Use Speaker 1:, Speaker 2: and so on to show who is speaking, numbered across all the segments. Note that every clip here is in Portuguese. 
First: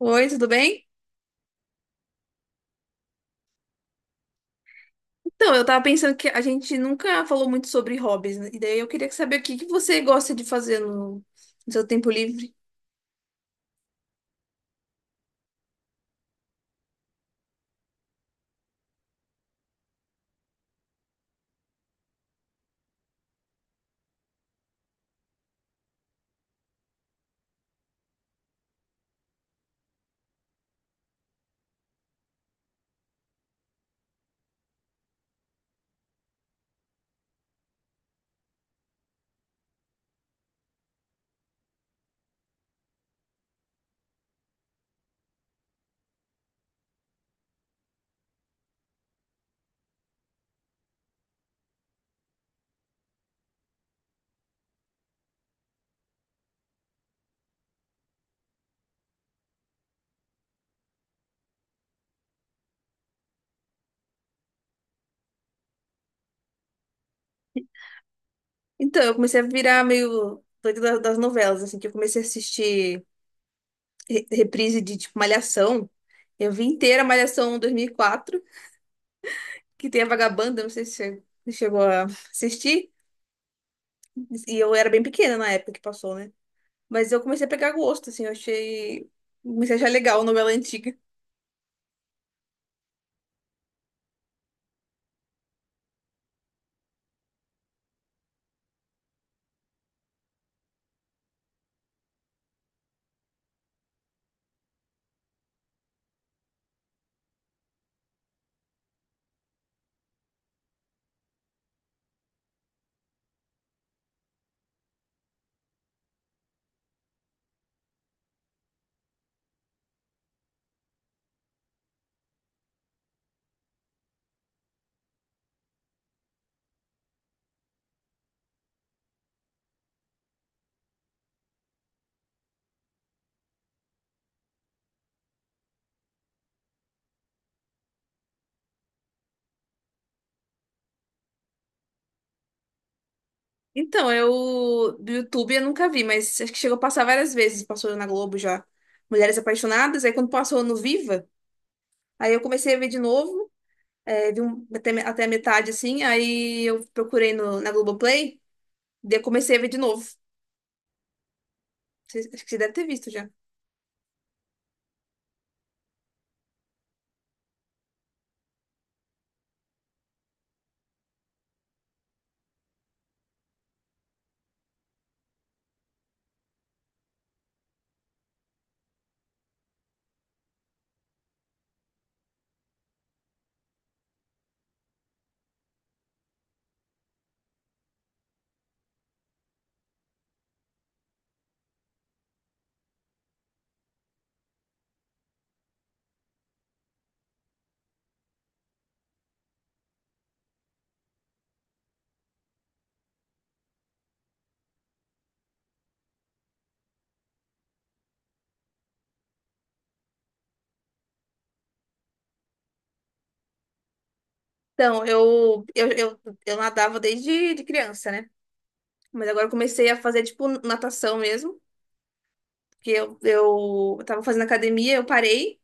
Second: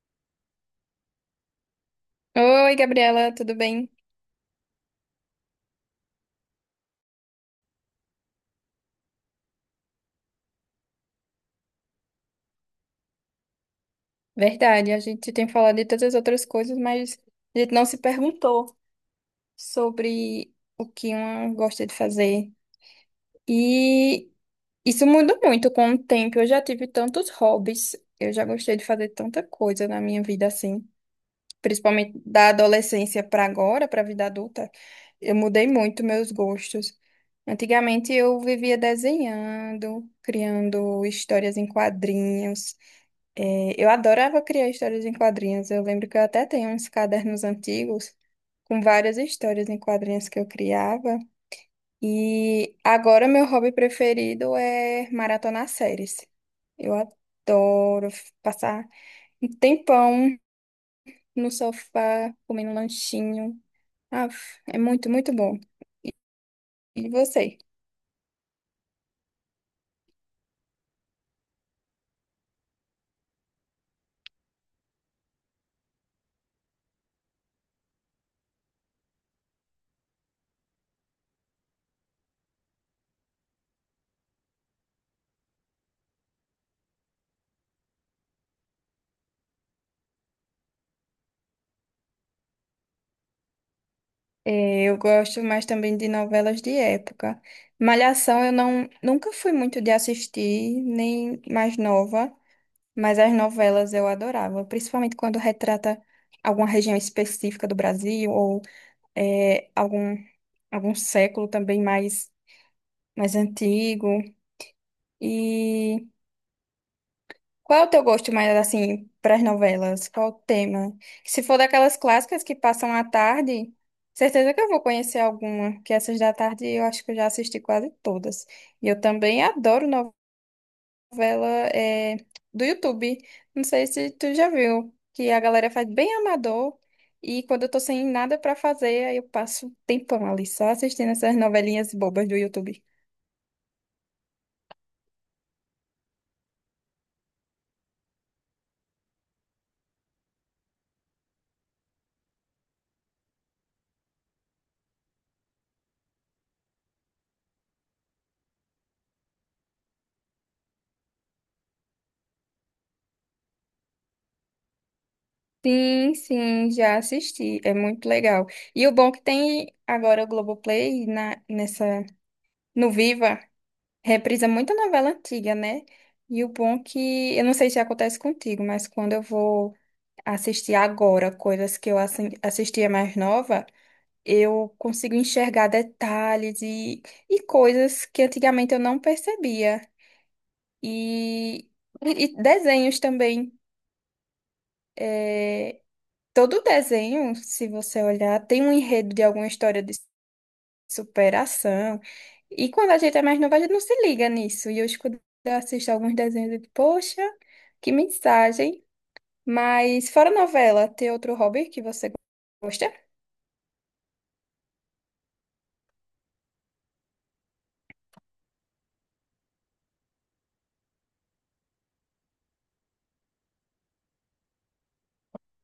Speaker 1: Oi, tudo bem?
Speaker 2: Oi, Gabriela, tudo bem?
Speaker 1: Então, eu tava pensando que a gente nunca falou muito sobre hobbies, né? E daí eu queria saber o que que você gosta de fazer no seu tempo livre.
Speaker 2: Verdade, a gente tem falado de tantas outras coisas, mas a gente não se perguntou sobre o que uma gosta de fazer. E isso muda muito com o tempo. Eu já tive tantos hobbies, eu já gostei de fazer tanta coisa na minha vida assim, principalmente da adolescência para agora, para a vida adulta. Eu mudei muito meus gostos. Antigamente eu vivia desenhando, criando histórias em quadrinhos. É, eu adorava criar histórias em quadrinhos. Eu lembro que eu até tenho uns cadernos antigos com várias histórias em quadrinhos que eu criava. E agora meu hobby preferido é maratonar séries. Eu adoro passar um tempão no sofá, comendo um lanchinho. Ah, é muito, muito bom. E você?
Speaker 1: Então, eu comecei a virar meio doida das novelas, assim, que eu comecei a assistir reprise de, tipo, Malhação. Eu vi inteira Malhação 2004 que tem a Vagabanda, não sei se você chegou a assistir. E eu era bem pequena na época que passou, né? Mas eu comecei a pegar gosto, assim, eu achei. Comecei a achar legal novela antiga.
Speaker 2: É, eu gosto mais também de novelas de época. Malhação eu não, nunca fui muito de assistir, nem mais nova. Mas as novelas eu adorava, principalmente quando retrata alguma região específica do Brasil ou algum, algum século também mais, mais antigo. E qual é o teu gosto mais assim para as novelas? Qual o tema? Se for daquelas clássicas que passam à tarde, certeza que eu vou conhecer alguma, que essas da tarde eu acho que eu já assisti quase todas. E eu também adoro novelas. Novela é, do YouTube. Não sei se tu já viu, que a galera faz bem amador. E quando eu tô sem nada pra fazer, aí eu passo um tempão ali só assistindo essas novelinhas bobas do YouTube.
Speaker 1: Então, eu do YouTube eu nunca vi, mas acho que chegou a passar várias vezes, passou na Globo já. Mulheres Apaixonadas, aí quando passou no Viva, aí eu comecei a ver de novo, vi até a metade assim, aí eu procurei no, na Globoplay, daí eu comecei a ver de novo. Acho que você deve ter visto já.
Speaker 2: Sim, sim, já assisti. É muito legal. E o bom que tem agora o Globoplay na, nessa, no Viva, reprisa muita novela antiga, né? E o bom que, eu não sei se acontece contigo, mas quando eu vou assistir agora coisas que eu assistia mais nova. Eu consigo enxergar detalhes e coisas que antigamente eu não percebia. E, e desenhos também. É, todo desenho, se você olhar, tem um enredo de alguma história de superação. E quando a gente é mais nova, a gente não se liga nisso. E hoje, quando eu assisto alguns desenhos, eu digo, poxa, que mensagem. Mas fora novela, tem outro hobby que você gosta?
Speaker 1: Então, eu nadava desde de criança, né? Mas agora eu comecei a fazer, tipo, natação mesmo, porque eu tava fazendo academia, eu parei.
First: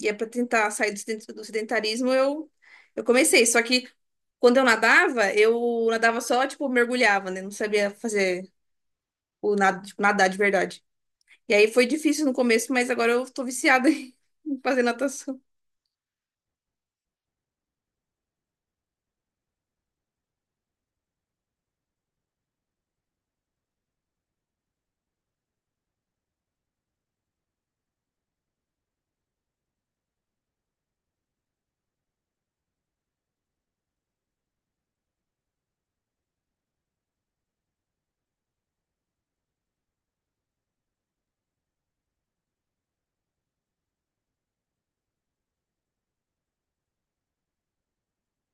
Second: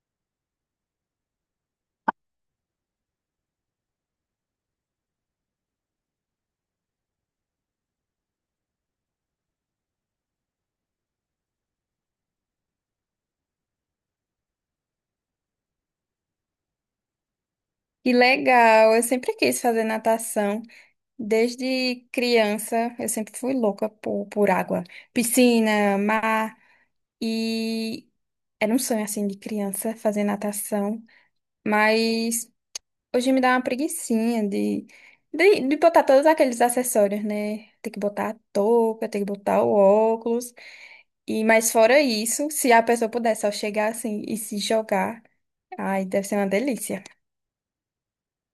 Speaker 1: E é para tentar sair do sedentarismo, eu comecei. Só que quando eu nadava só, tipo, mergulhava, né? Não sabia fazer o nado, tipo, nadar de verdade. E aí foi difícil no começo, mas agora eu tô viciada em fazer natação.
Speaker 2: Que legal, eu sempre quis fazer natação. Desde criança, eu sempre fui louca por água. Piscina, mar, e era um sonho, assim, de criança, fazer natação. Mas hoje me dá uma preguicinha de, de botar todos aqueles acessórios, né? Tem que botar a touca, tem que botar o óculos. E, mas fora isso, se a pessoa puder só chegar assim e se jogar, ai, deve ser uma delícia.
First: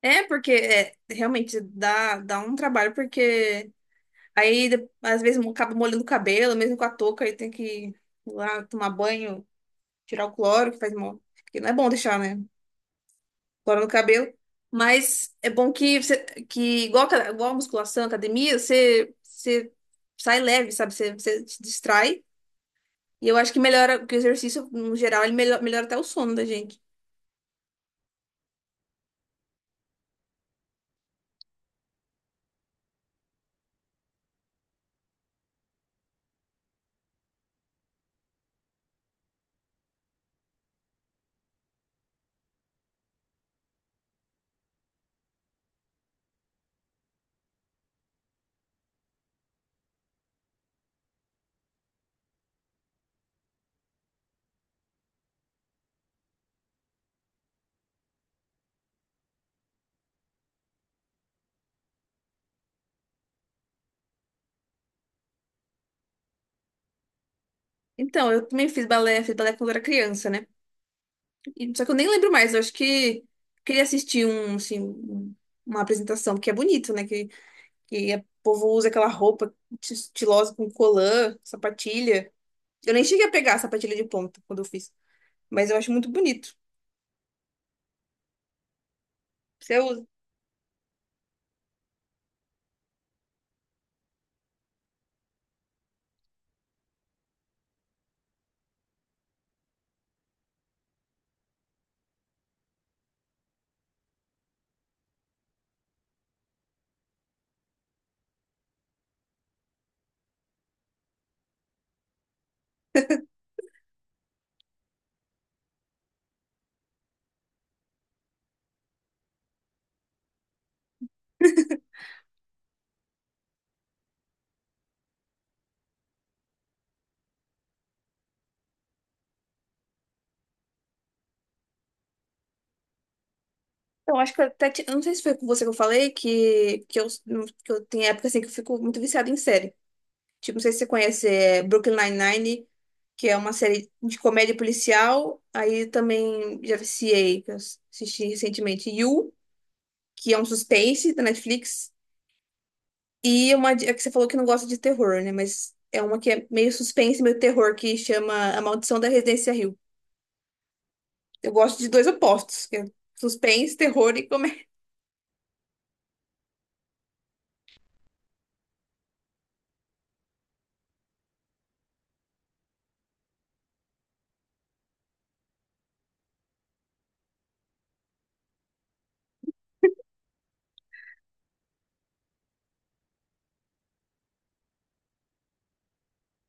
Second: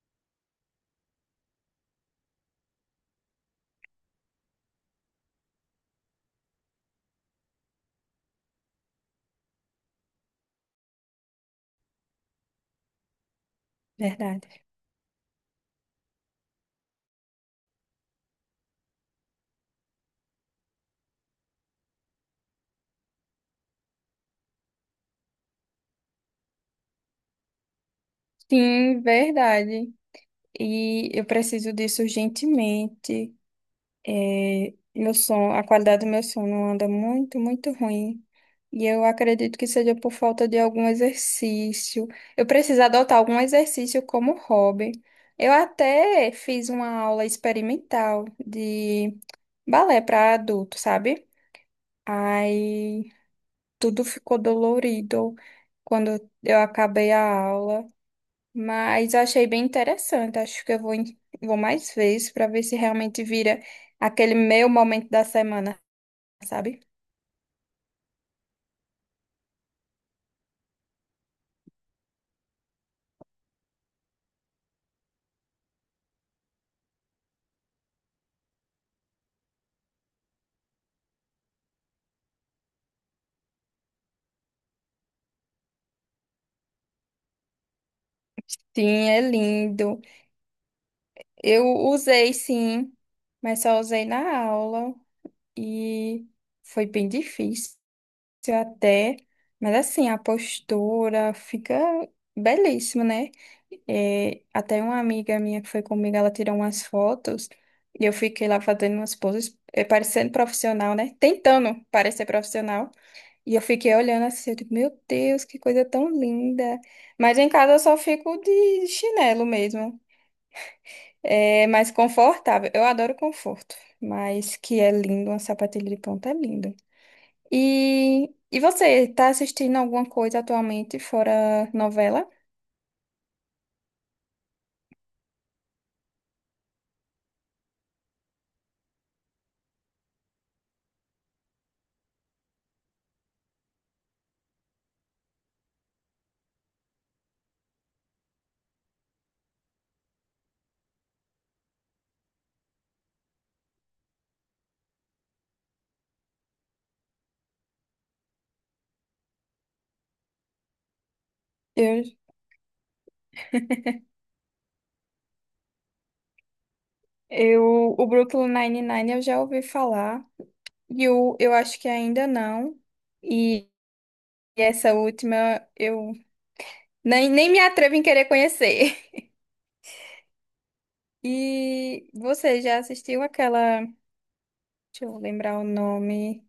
Speaker 1: É, porque é, realmente dá um trabalho, porque aí às vezes acaba molhando o cabelo, mesmo com a touca, aí tem que ir lá tomar banho, tirar o cloro, que faz mal. Porque não é bom deixar, né? Cola no cabelo.
Speaker 2: Verdade.
Speaker 1: Mas é bom que igual, igual a musculação, academia, você sai leve, sabe? Você se distrai. E eu acho que melhora, porque o exercício, no geral, ele melhora, até o sono da gente.
Speaker 2: Sim, verdade. E eu preciso disso urgentemente. É, meu som, a qualidade do meu som não anda muito, muito ruim. E eu acredito que seja por falta de algum exercício. Eu preciso adotar algum exercício como hobby. Eu até fiz uma aula experimental de balé para adulto, sabe? Aí tudo ficou dolorido quando eu acabei a aula, mas achei bem interessante. Acho que eu vou, vou mais vezes para ver se realmente vira aquele meu momento da semana sabe?
Speaker 1: Então, eu também fiz balé quando eu era criança, né? Só que eu nem lembro mais, eu acho que queria assistir um, assim, uma apresentação, que é bonito, né? Que o povo usa aquela roupa estilosa com colã, sapatilha. Eu nem cheguei a pegar a sapatilha de ponta quando eu fiz, mas eu acho muito bonito.
Speaker 2: Sim, é
Speaker 1: Você
Speaker 2: lindo.
Speaker 1: usa?
Speaker 2: Eu usei sim, mas só usei na aula e foi bem difícil até. Mas assim, a postura fica belíssima, né? É, até uma amiga minha que foi comigo, ela tirou umas fotos e eu fiquei lá fazendo umas poses, é, parecendo profissional, né? Tentando parecer profissional. E eu fiquei olhando assim, eu digo, meu Deus, que coisa tão linda. Mas em casa eu só fico de chinelo mesmo. É mais confortável. Eu adoro conforto, mas que é lindo, uma sapatilha de ponta é linda. E você, tá assistindo alguma coisa atualmente fora novela?
Speaker 1: Então, acho que eu até, eu não sei se foi com você que eu falei que eu tenho época assim que eu fico muito viciada em série. Tipo, não sei se você conhece Brooklyn Nine-Nine, que é uma série de comédia policial. Aí também já viciei, que eu assisti recentemente. You, que é um suspense da Netflix. E é que você falou que não gosta de terror, né? Mas é uma que é meio suspense, meio terror, que chama A Maldição da Residência Hill. Eu gosto de
Speaker 2: Eu,
Speaker 1: dois opostos, que é suspense, terror e comédia.
Speaker 2: eu, o Brooklyn Nine-Nine eu já ouvi falar, e o, eu acho que ainda não. E essa última eu nem, nem me atrevo em querer conhecer. E você já assistiu aquela, deixa eu lembrar o nome,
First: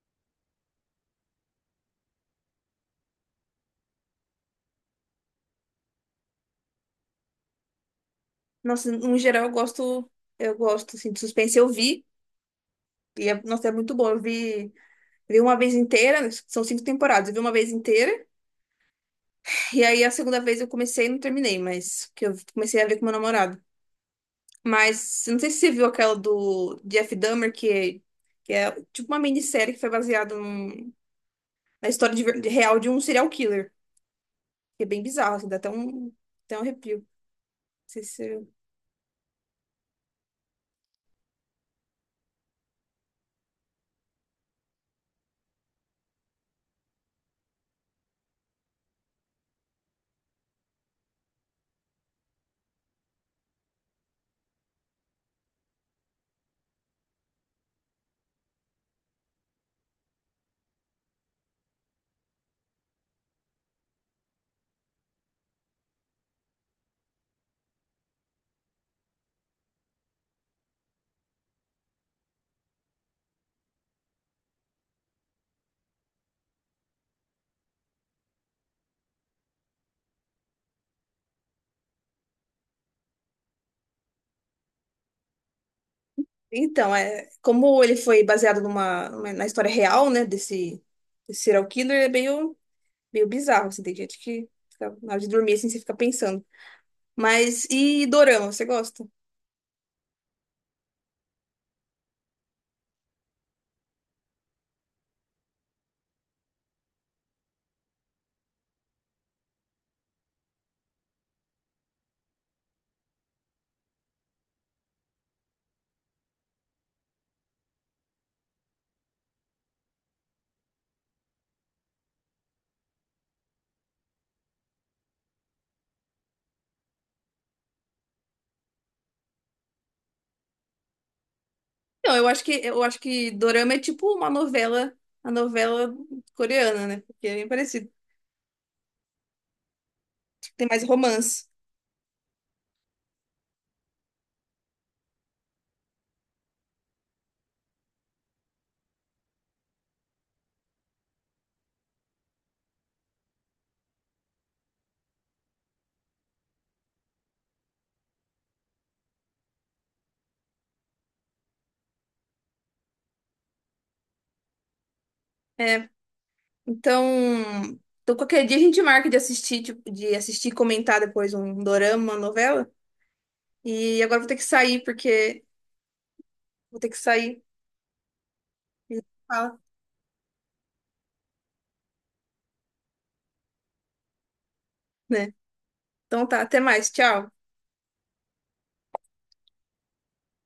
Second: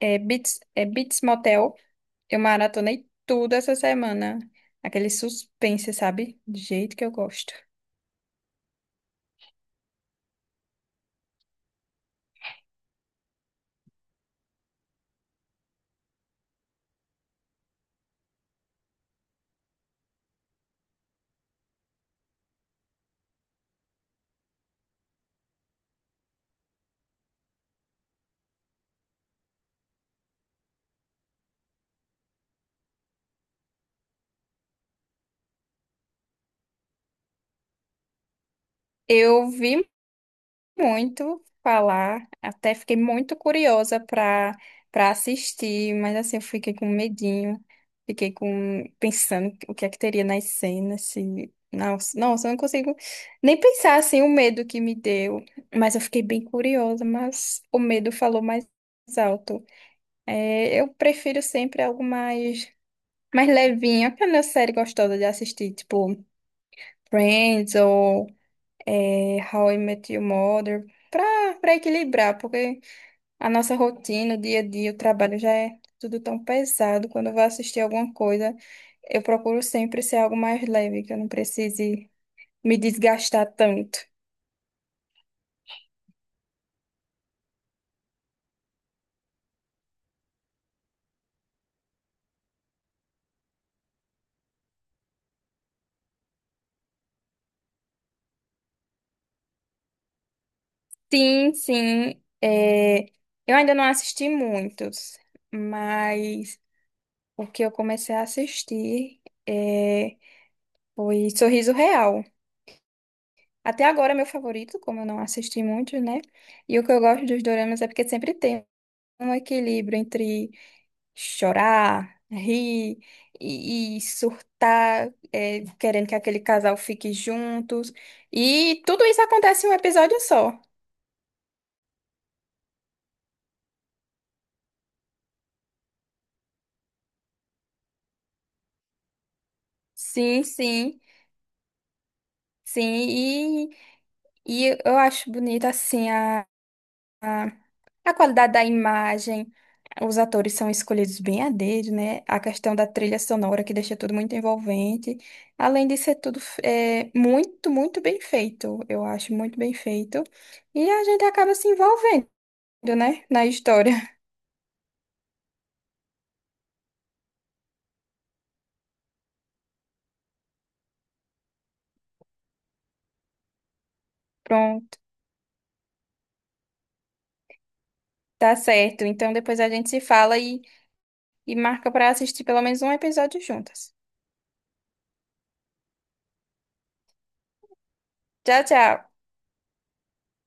Speaker 2: é Beats Motel? Eu maratonei tudo essa semana. Aquele suspense, sabe? Do jeito que eu gosto.
Speaker 1: Nossa, no geral eu gosto assim, de suspense, eu vi, e é, nossa, é muito bom. Eu vi uma vez inteira, são cinco temporadas, eu vi uma vez inteira, e aí a segunda vez eu comecei e não terminei, mas que eu comecei a ver com meu namorado. Mas eu não sei se você viu aquela do Jeff Dahmer, que é tipo uma minissérie que foi baseada na história de real de um serial killer, que é bem bizarro, assim, dá até um, arrepio. Não sei se.
Speaker 2: Eu vi muito falar, até fiquei muito curiosa para para assistir, mas assim, eu fiquei com medinho. Fiquei com pensando o que é que teria nas cenas, se... Nossa, nossa, eu não consigo nem pensar assim o medo que me deu, mas eu fiquei bem curiosa, mas o medo falou mais alto. É, eu prefiro sempre algo mais mais levinha, aquela série gostosa de assistir, tipo Friends ou é, How I Met Your Mother, pra, pra equilibrar, porque a nossa rotina, o dia a dia, o trabalho já é tudo tão pesado. Quando eu vou assistir alguma coisa, eu procuro sempre ser algo mais leve, que eu não precise me desgastar tanto.
Speaker 1: Então, como ele foi baseado na história real, né, desse serial killer, é meio, meio bizarro, assim, tem gente que na hora de dormir, assim, você fica pensando. Mas, e Dorama, você gosta?
Speaker 2: Sim, sim, é, eu ainda não assisti muitos, mas o que eu comecei a assistir é, foi Sorriso Real. Até agora é meu favorito, como eu não assisti muito né? E o que eu gosto dos doramas é porque sempre tem um equilíbrio entre chorar, rir e surtar, é, querendo que aquele casal fique juntos. E tudo isso acontece em um episódio só.
Speaker 1: Não, eu acho que Dorama é tipo uma novela, a novela coreana, né, porque é bem parecido,
Speaker 2: Sim,
Speaker 1: tipo, tem mais
Speaker 2: sim,
Speaker 1: romance.
Speaker 2: sim. E eu acho bonita, assim, a, a qualidade da imagem, os atores são escolhidos bem a dedo, né? A questão da trilha sonora que deixa tudo muito envolvente. Além de ser tudo é, muito, muito bem feito, eu acho muito bem feito. E a gente acaba se envolvendo, né? Na história.
Speaker 1: É, então, qualquer dia a gente marca de assistir, tipo, de assistir e comentar depois um Dorama, uma novela, e agora eu vou ter que sair,
Speaker 2: Pronto,
Speaker 1: porque vou ter que sair.
Speaker 2: tá
Speaker 1: E
Speaker 2: certo. Então
Speaker 1: fala,
Speaker 2: depois a gente se fala e marca para assistir pelo menos um episódio juntas.
Speaker 1: né? Então tá, até mais, tchau.
Speaker 2: Tchau, tchau.